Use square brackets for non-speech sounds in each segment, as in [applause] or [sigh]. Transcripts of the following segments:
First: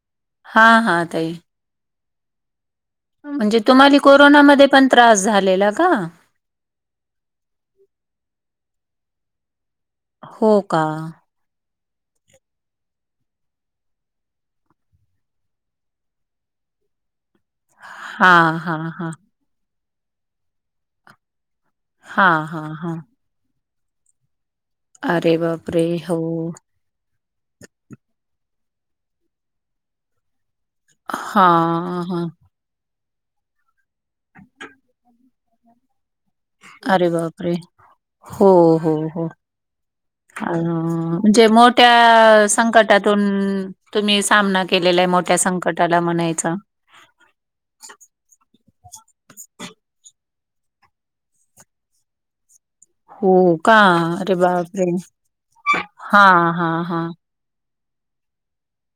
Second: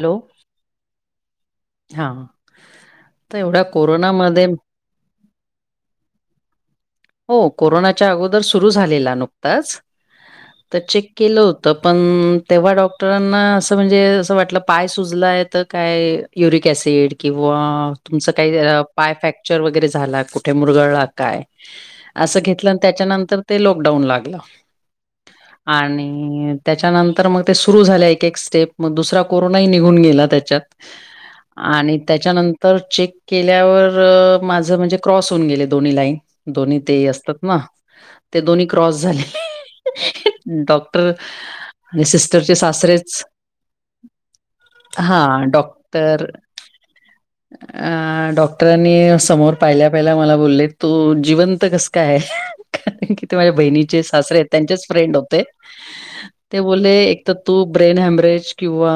Hello! हा हा ताई. हा. तर म्हणजे एवढ्या तुम्हाला कोरोनामध्ये पण त्रास झालेला का? हो कोरोनाच्या अगोदर सुरू झालेला नुकताच. हो तर का? चेक केलं हो तर पण तेव्हा डॉक्टरांना असं म्हणजे असं वाटलं पाय सुजलाय तर काय- युरिक ऍसिड किंवा हा तुमचं काही हा हा. पाय फॅक्ट चर वगैरे झाला कुठे मुरगळला काय हा असं हा घेतलं हा. त्याच्यानंतर- ते लॉकडाऊन लागलं. अरे बाप रे हो. आणि त्याच्यानंतर मग ते सुरु झाल्या एक एक स्टेप. मग दुसरा कोरोनाही निघून गेला त्याच्यात. आणि हां हां. त्याच्यानंत तर चेक केल्यावर माझं म्हणजे क्रॉस होऊन गेले दोन्ही लाईन. दोन्ही ते अरे असतात बाप रे ना ते हो दोन्ही हो क्रॉस झाले. हो. अ डॉक्टर म्हणजे मोठ्या आणि सिस्टरचे सासरेच संकटातून तुम्ही सामना केलेला आहे मोठ्या हां, संकटाला डॉक्टर म्हणायचा. अ डॉक्टरांनी समोर पाहिल्या पाहिल्या मला बोलले तू जिवंत कस काय? कारण की ते माझ्या हो का? बहिणीचे अरे सासरे त्यांचेच बापरे! फ्रेंड होते. हां ते हां हां. बोलले, तर तू ब्रेन हॅमरेज किंवा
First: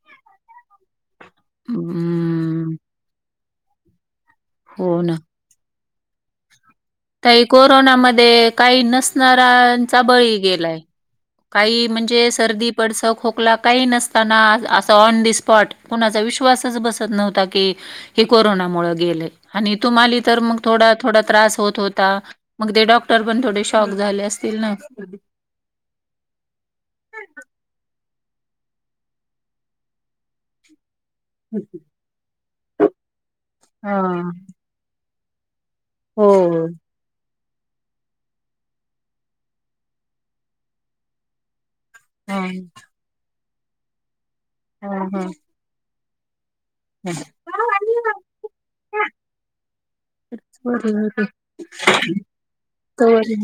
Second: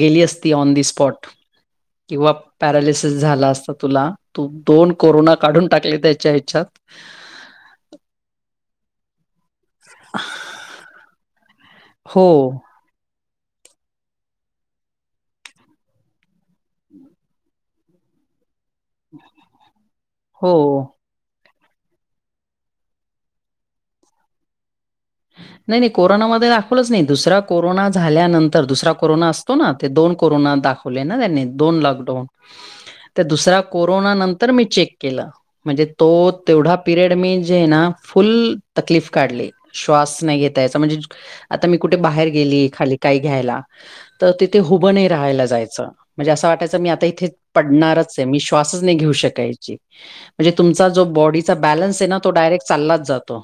गेली असती ऑन द स्पॉट. किंवा हम्म. पॅरालीसीस झाला अस तुला. तू दोन हो ना. कोरोना काढून टाकले. च्याच्याात. ताई कोरोनामध्ये काही नसणारा काहींचा बळी गेलाय. काही हो, म्हणजे सर्दी पडदा खोकला काही नसताना असं ऑन द स्पॉट. कोणाचा विश्वासच बसत नव्हता की हे कोरोनामुळे गेल. आणि तुमाले तर मग हो. थोडा थोडा त्रास होत होत ता मग ते डॉक्टर पण थोडे शॉक झाले असतील ना. नाही नाही कोरोनामध्ये दाखवलंच नाही. दुसरा कोरोना झाल्यानंतर दुसरा कोरोना ते दोन कोरोना दाखव बोले ना त्यांनी लॉकडाउन. तर दुसरा कोरोना हा. नंतर मी चेक केलं. म्हणजे तो हो. तेवढा पिरियड मी जे ना फुल तकलीफ काढली. श्वास नाही घेता यायचा. म्हणजे आता मी कुठे बाहेर हा. गेली खाली काही घ्यायला तर तिथे हा. हुबं नाही हा. राहायला जायचं. म्हणजे असं वाटायचं मी आता इथे पडणारच आहे. मी श्वासच नाही घेऊ शकायची. म्हणजे तुमचा जो बॉडीचा बॅलन्स आहे ना तो डायरेक्ट चाललाच जातो.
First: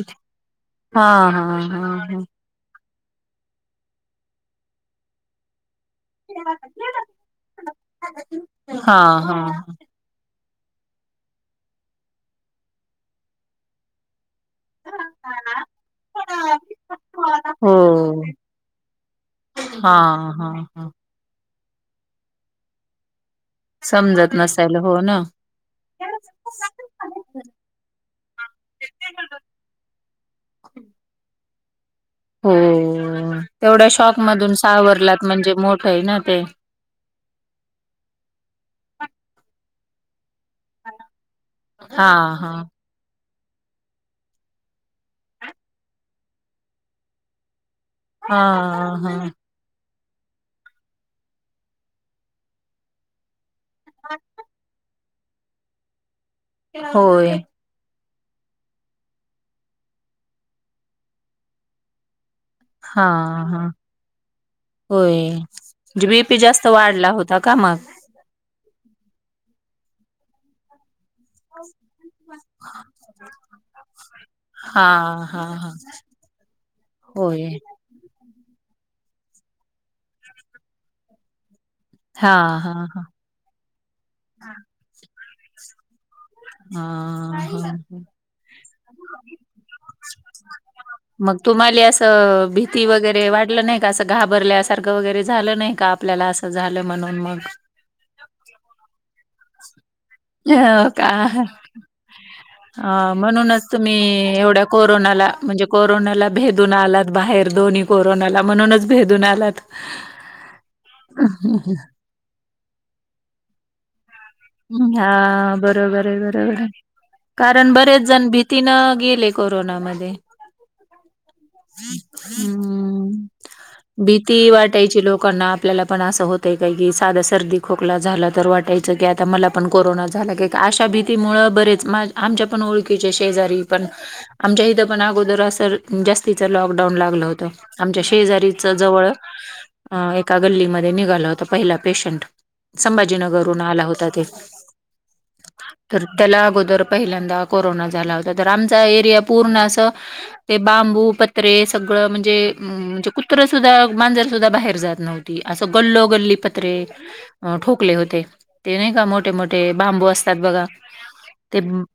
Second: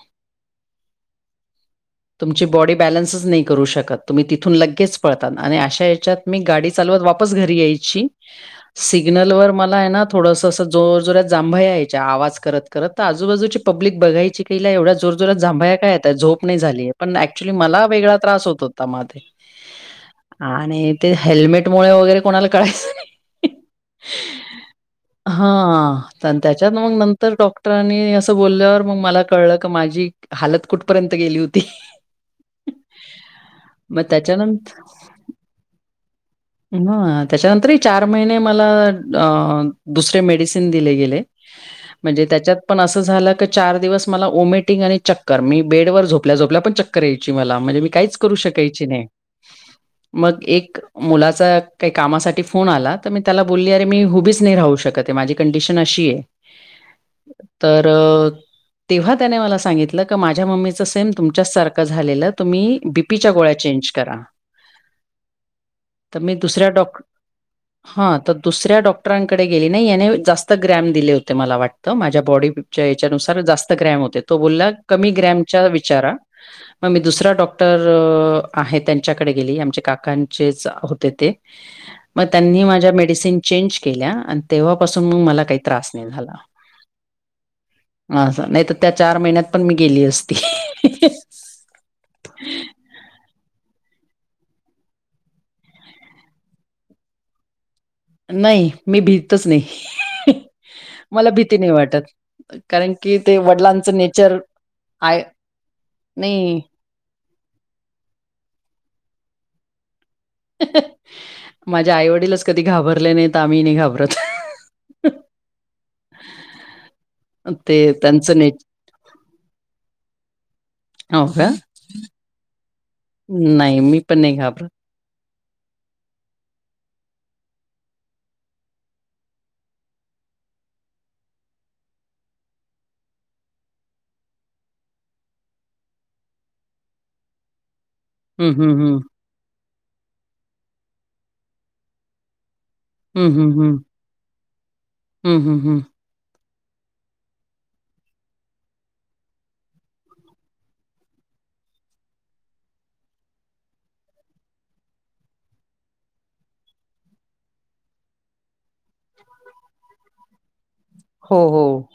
हा हा हा. तुमची बॉडी बॅलन्सच नाही करू शकत. तुम्ही तिथून लगेच पळतात आणि अशा म गाडी चालत वापस घरी यायची. हा. हा. हा. सिग्नल वर हा. मला हे ना थोडस अस जोर जोरात जांभया यायच्या. आवाज करत करत तर आजूबाजूची पब्लिक बघायची तिला एवढ जोरजोरात जांभया का झोप नाही झाली. पण ऍक्च्युली हो. मला वेगळा त्रास होत होता मात्र हा. हा. हा. आणि ते हेल्मेट मुळे वगैरे कोणाला कळायचं समजत नसायला हो ना. हा त्याच्यात मग नंतर डॉक्टरांनी असं बोलल्यावर मग मला कळलं का माझी हात कुठपर्यंत गेली होती. हो तेवढ्या मग शॉक मधून त्याच्यानंतर सावरलात म्हणजे मोठ आहे ना ते. ह त्याच्यानंतर चार महिने मला दुर मेड. ण हा हा च. मला वमिटंग आणि चक्कर मी बेड व झोपल्याोपल्या पण चक्कर याय मला म्हणजे मी काच. करू हा शकायची नाही हा मग एक. मुलाचा काही कामासाठी फोन आला तर मी त्याला बोलली अरे मी हुबीच नाही राहू शकत माझी कंडिशन अशी आहे. होय. तर. तेव्हा त्याने मला सांगितलं माझ्या मम्मीचं सेम तुमच्या सारखं झालेलं तुम्ही? हा बीपीच्या गोळ्या हा चेंज करा." होय. ण तर मी बीपी जास्त दुसऱ्या डॉक वाढला होता का मग. हां. दुसऱ्या डॉक्टरांकडे गेली नाही याने जास्त ग्रॅम दिले होते. ते मला वाटतं माझ्या बॉडी याच्यानुसार जास्त ग्रॅम होते तो बोलला हा कमी हा ग्रॅमच्या हा विचारा. मग मी दुसरा होय डॉक्टर त्यांच्याकडे गेली आम काकांचेच होते ते मग हा त्यांनी हा माझ्या हा मेडिसिन चेंज केल्या आणि तेव्हापासून मग मला काही त्रास नाही झाला. हा ह असं नाही तर त्या चार महिन्यात पण मी गेली असती. मग तुम्हाला असं भीती वगैरे वाढलं नाही का असं घाबरल्यासारखं वगैरे झालं नाही का? आपल्याला असं झालं म्हणून मग. नाही मी भितच नाही. हो मला का भीती नाही वाटत कारण अ की ते म्हणूनच वडलांच तुम्ही नेचर एवढ्या आहे. कोरोनाला म्हणजे कोरोनाला भेदून आलात बाहेर दोन्ही कोरोनाला म्हणूनच भेदून आलात. माझ्या आईवडीलच कधी घाबरले नाही तर आम्ही नाही घाबरत. हा बरोबर आहे बरोबर कारण ते बरेच जण त्यांचं नेच भीतीन गेले. कोरोनामध्ये हो का? ह् नाही, मी पण नाही भीती घाबरत. वाटहीचोकणा आपल्याला पण असं होत आहे काय की साधा सर्दी खोकला झाला तर वाटायचं की आ. आता मला पण कोरोना झाला की अशा भीतीमुळ बरेच आमच्या पण ओळखीचे शेजारी पण आमच्या इथ पण अगोदर अस जास्तीच लॉकडाऊन लागलं होतं आमच्या हं, शेजारीच हं, हं. जवळ एका गल्लीमध्ये निघाला होता पहिला पेशंट हं, हं, संभाजीनगरून हं. आला होता ते हं, हं, हं. तर त्याला अगोदर पहिल्यांदा कोरोना झाला होता तर आमचा एरिया पूर्ण अस. ते बांबू पत्रे सगळं म्हणजे म्हणजे कुत्र सुद्धा मांजर सुद्धा बाहेर जात नव्हत. असं गल्ल गल्ली पत्रे ठोकले होते ते का मोठे मोठे बांबू असतात बघा हो, ते हो.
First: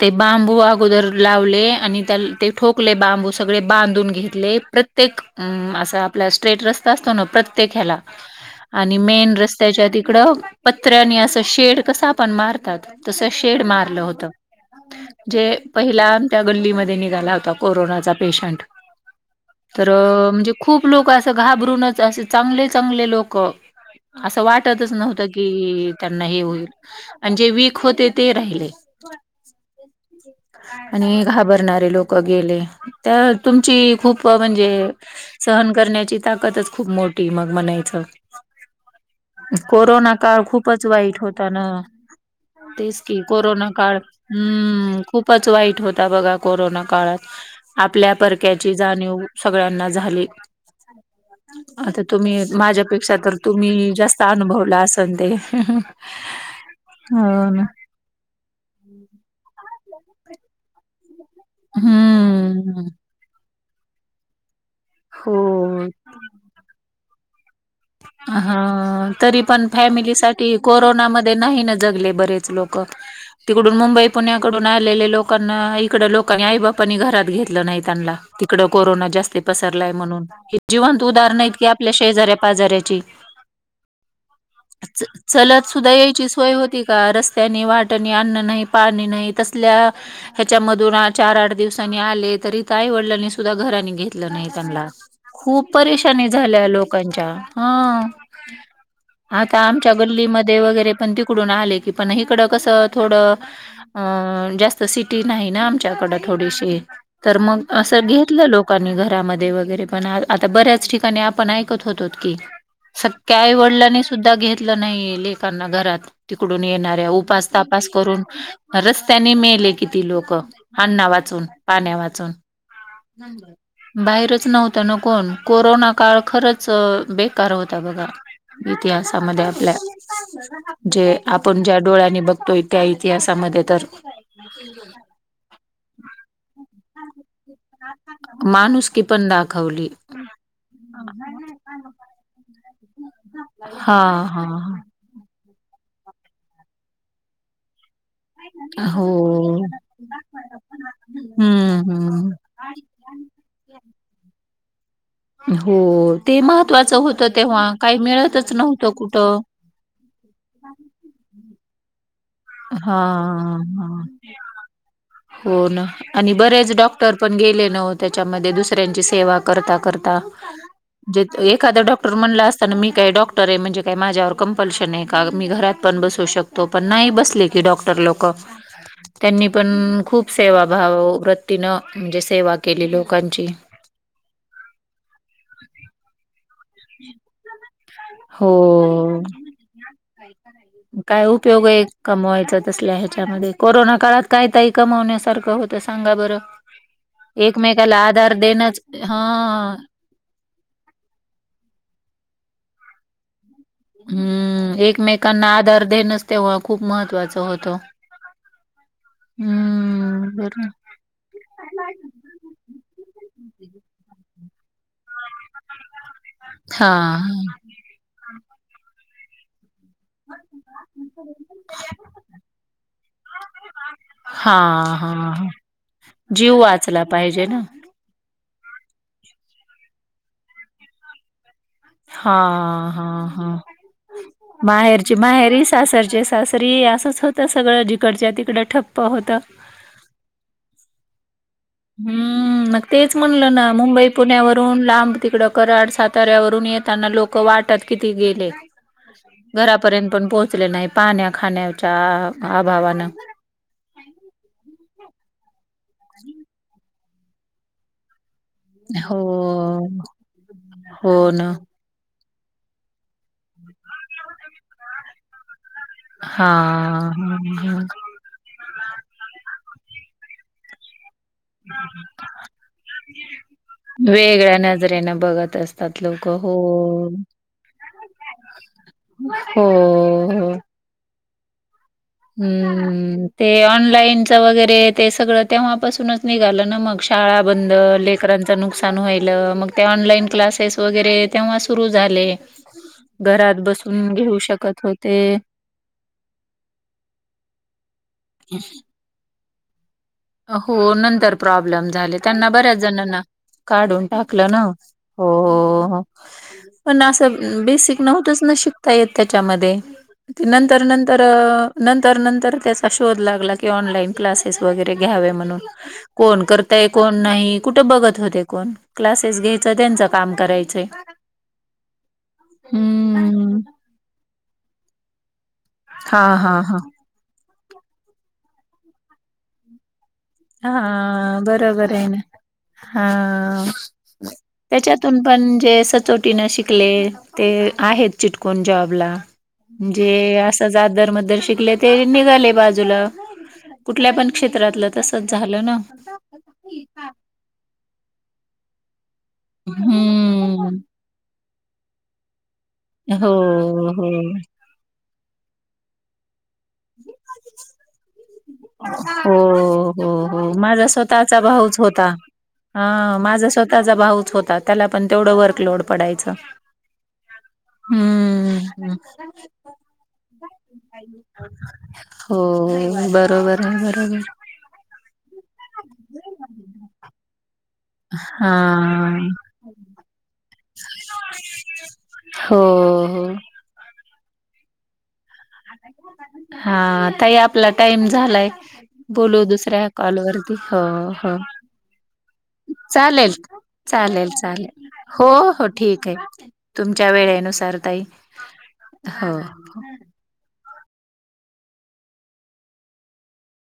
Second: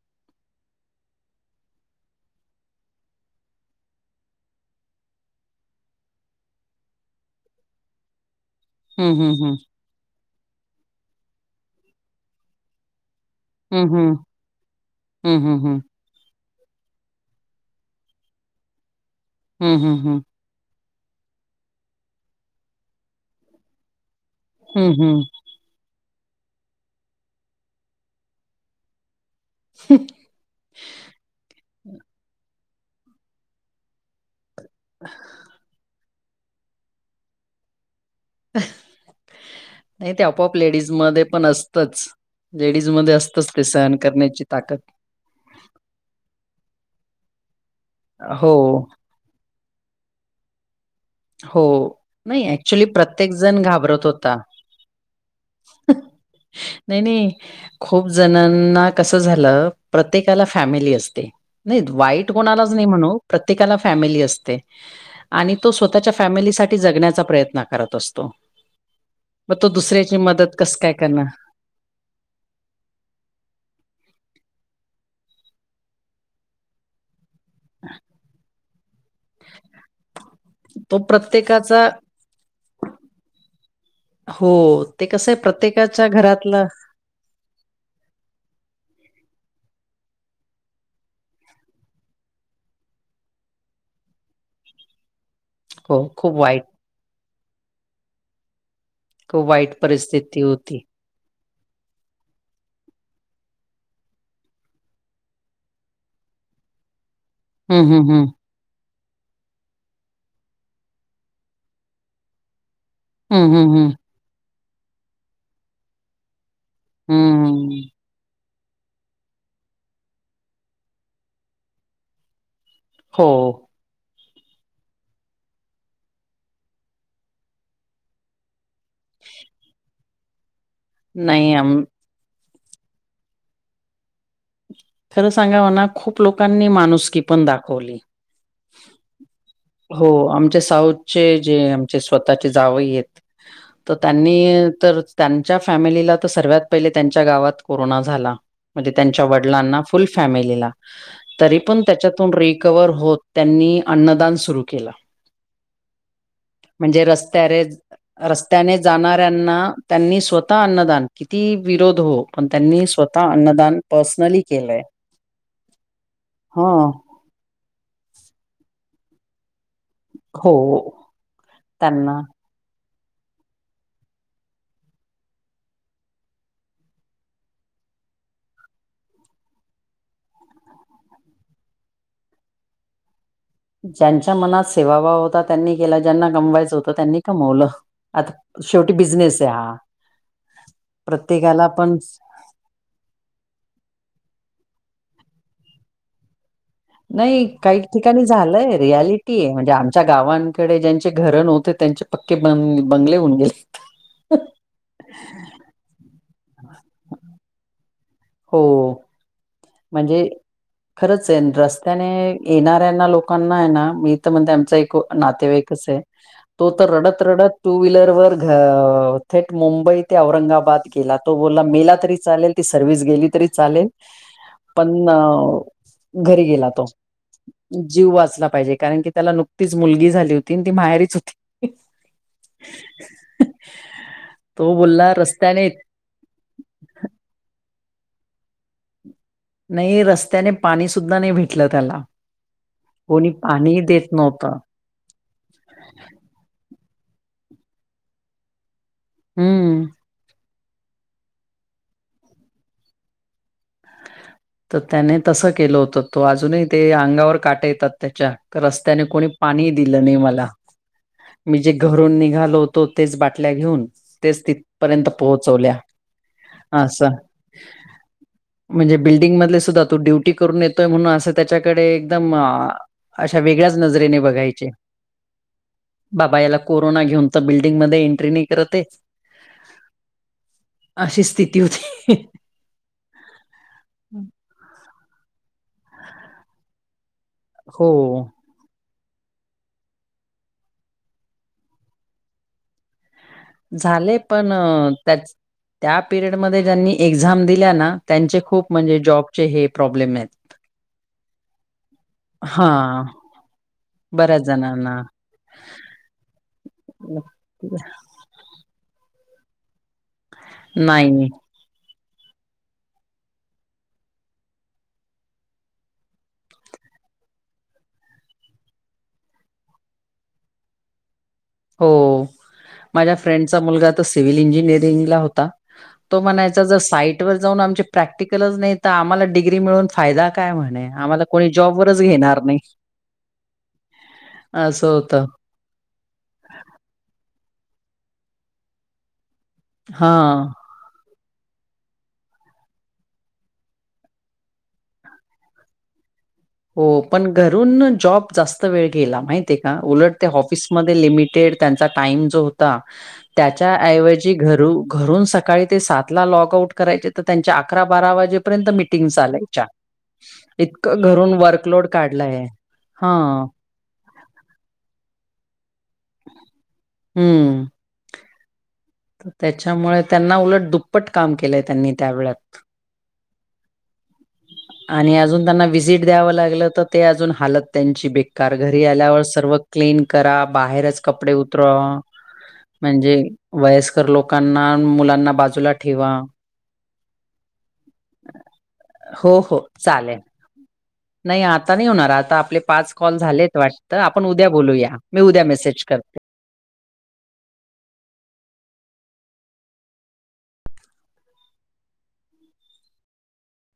ते बांबू अगोदर लावले आणि त्या ते ठोकले बांबू सगळे बांधून घेतले प्रत्ये प्रत्येक असा आपला स्ट्रेट रस्ता असतो ना प्रत्येक ह्याला [unintelligible] आणि हं, मेन हं. रस्त्याच्या तिकडं पत्र्यानी असं शेड कसा पण मारतात. तस शेड हं, मारलं हं. होत हं, जे हं, हं. पहिल्या त्या गल्लीमध्ये निघाला होता कोरोनाचा पेशंट हं, तर हं, हं. म्हणजे खूप लोक असं घाबरूनच असे चांगले चांगले लोक असं वाटतच हं, हं. नव्हतं की कि त्यांना हे होईल आणि जे वीक होते ते राहिले. आणि घाबरणारे लोक गेले त्या तुमची खूप म्हणजे सहन करण्याची ताकदच खूप मोठी मग म्हणायचं. नाही कोरोना ते काळ आपोआप खूप वाईट लेडीजमध्ये पण होता ना असतंच. तेच लेडीजमध्ये की असतंच ते कोरोना सहन काळ करण्याची ताकद. ह् खूपच वाईट होता बघा कोरोना काळात आपल्या हो, परक्याची जाणीव सगळ्यांना झाले. हो. आता तुम्ही नाही ॲक्चुअली माझ्यापेक्षा प्रत्येक तर जण तुम्ही घाबरत जास्त होता. अनुभवला असल ते नाही, नाही. हो ना. खूप जणांना कस झालं प्रत्येकाला फॅमिली असते. नाही वाईट कोणालाच नाही हम्म म्हणू प्रत्येकाला फॅमिली असते आणि तो हो स्व फॅमिलीसाठी जगण्याचा प्रयत्न असतो. हा तरी मग पण तो फॅमिली दुसऱ्याची मदत साठी कसं काय करणार? कोरोनामध्ये नाही ना जगले बरेच लोक क तिकडून मुंबई पुण्याकडून आलेले लोकांना इकड लोकांनी आई बापांनी घरात घेतलं नाही त्यांना तिकड कोरोना जास्त पसरलाय म्हणून तो जिवंत उदाहरणत की प्रत्येकाचा आपल्या शेजाऱ्या पाजा्या हो, ते कसं आहे चलत सुद्धा प्रत्येकाच्या यायची सोय घरातला होती. रस्त्यानी वाट्यानी अन्न नाही पाणी नाही तसल्या ह्याच्यामधून चार आठ दिवसांनी आले तरी तर आई वडिलांनी सुद्धा घरानी घेतलं नाही त्यांना खूप हो, परेशानी खूप वाईट, झाल्या लोकांच्या हा खूप आता वाईट आमच्या परिस्थिती गल्लीमध्ये होती. वगैरे पण तिकडून आले की पण इिकडं कसं थोडं अं जास्त सिटी नाही ना आमच्याकडं थोडीशी तर मग हं, हं, असं हं. घेतलं लोकांनी घरामध्ये वगैरे पण आता बऱ्याच ठिकाणी आपण ऐकत होतो. हं, स्याई हं, हं. वडिलांनी सुद्धा घेतलं नाही लेकांना घरात तिकडून येणाऱ्या उपास तपास हं. करून रस्त्याने मेले किती लोक अण्णा वाचून पाण्या वाचून हो. बाहेरच नव्हत न कोण कोरोना काळ खरच बेकार होता बघा इतिहासामध्ये आपल्या जे नाही, आपण ज्या अं, डोळ्यांनी बघतोय त्या इतिहासामध्ये तर खरं सांगा म्हणा खूप लोकांनी माणुसकी पण दाखवली. माणुस हो आमच्या साऊथ चे जे आमचे स्वतःचे जाव आहेत तर हा हा त्यांनी तर त्यांच्या फॅमिलीला तर सर्वत पहिले त्यांच्या गावात कोरोना झाला हा म्हणजे हो. त्यांच्या वडिलांना फुल फॅमिलीला तरी पण हम्म त्याच्या हम्म रिकवर होत त्यांनी अन्नदान सुरू केलं. हो ते महत्त्वाचं म्हणजे होतं रस्त्यार तेव्हा काही मिळतच रस्त्याने नव्हतं कुठं जाणाऱ्यांना त्यांनी स्वतः अन्नदान किती विरोध हो पण त्यांनी हा स्वतः अन्नदान हा. पर्सनली केलंय हो ना आणि ह बरेच डॉक्टर आपण गेले न त्याच्यामध्ये दुसऱ्यांची सेवा करता करता. हो एखाद डॉक्टर त्यांना म्हण अस. मी काय डॉक्टर आहे म्हणजे काय माझ्यावर कंपल्शन आहे का मी घरात पण बसू शकतो पण नाही बस. ल क डॉक्टर लोक त्यांनी पण खूप सेवा भाव वृत्तीनं म्हणजे सेवा केली लोकांची ज्यांच्या मनात सेवाभाव होता त्यांनी केला ज्यांना गमवायचं होतं त्यांनी कमवलं. आता हो शेवटी बिझनेस आहे हा. काय उपयोग प्रत्येकाला आहे पण कमवायचा तसल्या ह्याच्यामध्ये कोरोना काळात काय ताई कमवण्यासारखं होतं सांगा बरं नाही काही एकमेकाला ठिकाणी आधार झालंय देणंच रियालिटी आहे म्हणजे हा आम त्यांच्या गावांकडे ज्यांचे घर नव्हते त्यांचे पक्के बंगले होऊन गेले हम्म एकमेकांना आधार देनस तेव्हा खूप महत्वाच होतो हो म्हणजे बरं खरंच आहे रस्त्याने येणाऱ्यांना लोकांना आहे ना मी तर म्हणते आमच एक नातेवाईकच आहे तो तर हां, रडत रडत टू व्हीलरवर थेट मुंबईत ते औरंगाबाद गेला तो बोला मेला तरी चालेल ती सर्वि्हस गेली तरी चालेल हां, पण हां, हां. घरी जीव गेला तो वाचला पाहिजे ना. जीव वाचला पाहिजे कारण की त्याला नुकतीच मुलगी झाली होती आणि ती माहेरीच होती हा हा हा तो बोलला माहेरची माहेर रस्त्याने सासरचे सासर. तरी असंच होतं सगळं जिकडच्या तिकडं ठप्प होतं नाही रस्त्याने पाणी सुद्धा नाही भेट हम्म मग तेच म्हणलं ना पाणी देत मुंबई नव्हतं. पुण्यावरून लांब तिकडं कराड साताऱ्यावरून येताना लोक वाटत किती गेले हम्म. घरापर्यंत पण पोहोचले नाही पाण्या खाण्याच्या अभावानं तर त्याने तसं केलं होतं तो अजूनही ते अंगावर काटा येतात त्याच्या रस्त्याने कोणी हो, पाणी दिलं नाही मला हो ना. म्ही जे घरून निघालो होतो तेच बाटल्या घेऊन तेच तिथपर्यंत पोहोचवल्या हा अस हा हा म्हणजे बिल्डिंग मध सुद्धा तू ड्यु ून येतोय म्हणून अस त्याच्याकडे एकदम अशा वेगळ्याच नजरेने बघ नजरे बत असतात. लोक बाबा हो याला कोरोना घेऊन तर बिल्डिंगमध्येध्ये एंट्री नाही करतच हो हो. अशी स्थिती होती हम्म ते ऑनलाईनच वगैरे ते सगळं तेव्हा. पासूनच निघालं ना मग शाळा बंद हो लेकर. नुकसान व्हायलं मग ते ऑनलाईन क्लासेस वगैरे तेव्हा सुरू झाले. घरात बसून झाले घेऊ पण शकत अ, होते. त्याच त्या पिरियडमध्येध्ये ज्यांनी एक्झाम दिल्या ना त्यांचे खूप म्हणजे जॉबचे हे प्रॉब्लेम आहेत हो नंतर प्रॉब्लेम झाले त्यांना हा बऱ्याच जणांना. काढून बऱ्याच टाकलं ना जणांना हो पण असं बेसिक नव्हतच ना शिक. ता येत त्याच्यामध्ये ते नंतर नंतर. नाही नंतर नंतर त्याचा शोध लागला की ऑनलाईन क्लासेस वगैरे घ्यावे म्हणून. कोण करताय कोण नाही कुठं बघत होते कोण. क्लासेस घ्यायचं त्यांचं काम करायचंय. हो माझ्या हम्म फ्रेंडचा मुलगा तर सिव्हल इंजिनिअरिंगला होता. हा तो हा म्हणायचा हा. जर साईट वर जाऊन आमचे प्रॅक्टिकलच नाही तर आम्हाला डग्री मिळून फायदा. काय म्हणे आम्हाला हा कोणी बरोबर जॉबवरच आहे ना घेणार नाही हा. असं त्याच्यातून होतं पण जे सतत. शिकले ते आहेत चिटक जॉबलाे हा. अस दर मर शले ते निघाले बाजूला कुठल्या पण क्षेत्रातलं त. झालं ना. हो पण घरून जॉब जास्त वेळ गेला माहिती का उलट ते हम्म. ऑफिसमध्ये लिमिटेड त्यांचा टाईम जो होता हो त्याच्या हो. ऐवजी घ घरून सकाळी ते सात ला लॉग आउट करायच्या तर त्यांच्या अकरा बारा वाजेपर्यंत मीटिंग चालायच्या, हो हो हो माझा इतक घरून स्वतःचा भाऊच वर्कलोड होता. काढलाय. हा माझ स्वतःच त्याचा भाऊच होता, त्याला पण तेवढं वर्कलोड पडायचं. हम्म हम्म, हम्. त्याच्यामुळे त्यांना उलट दुप्पट काम केलंय त्यांनी त्या वेळात. हम, बरं. बरोबर आहे बरोबर [inaudible] आणि अजून त्यांना विजिट द्यावं लागलं तर ते अजून हाल त्यांची बेकार घरी आल्यावर हा सर्व क्लीन करा बाहेरच कपडे उतरवा हो म्हणजे हो. वयस्कर लोकांना मुलांना बाजूला ठेवा. हा ताई आपला टाइम झालाय हो बोलू हो दुसऱ्या चालेल. कॉलवररती हो हो नाही आता नाही होणार आता आपले पाच कॉल चालेल, झालेत वाटतं आपण चालेल उद्या -चालेल बोलूया मी हो उद्या हो मेसेज ठीक करते. आहे. तुमच्या वेळेनुसार ताई हो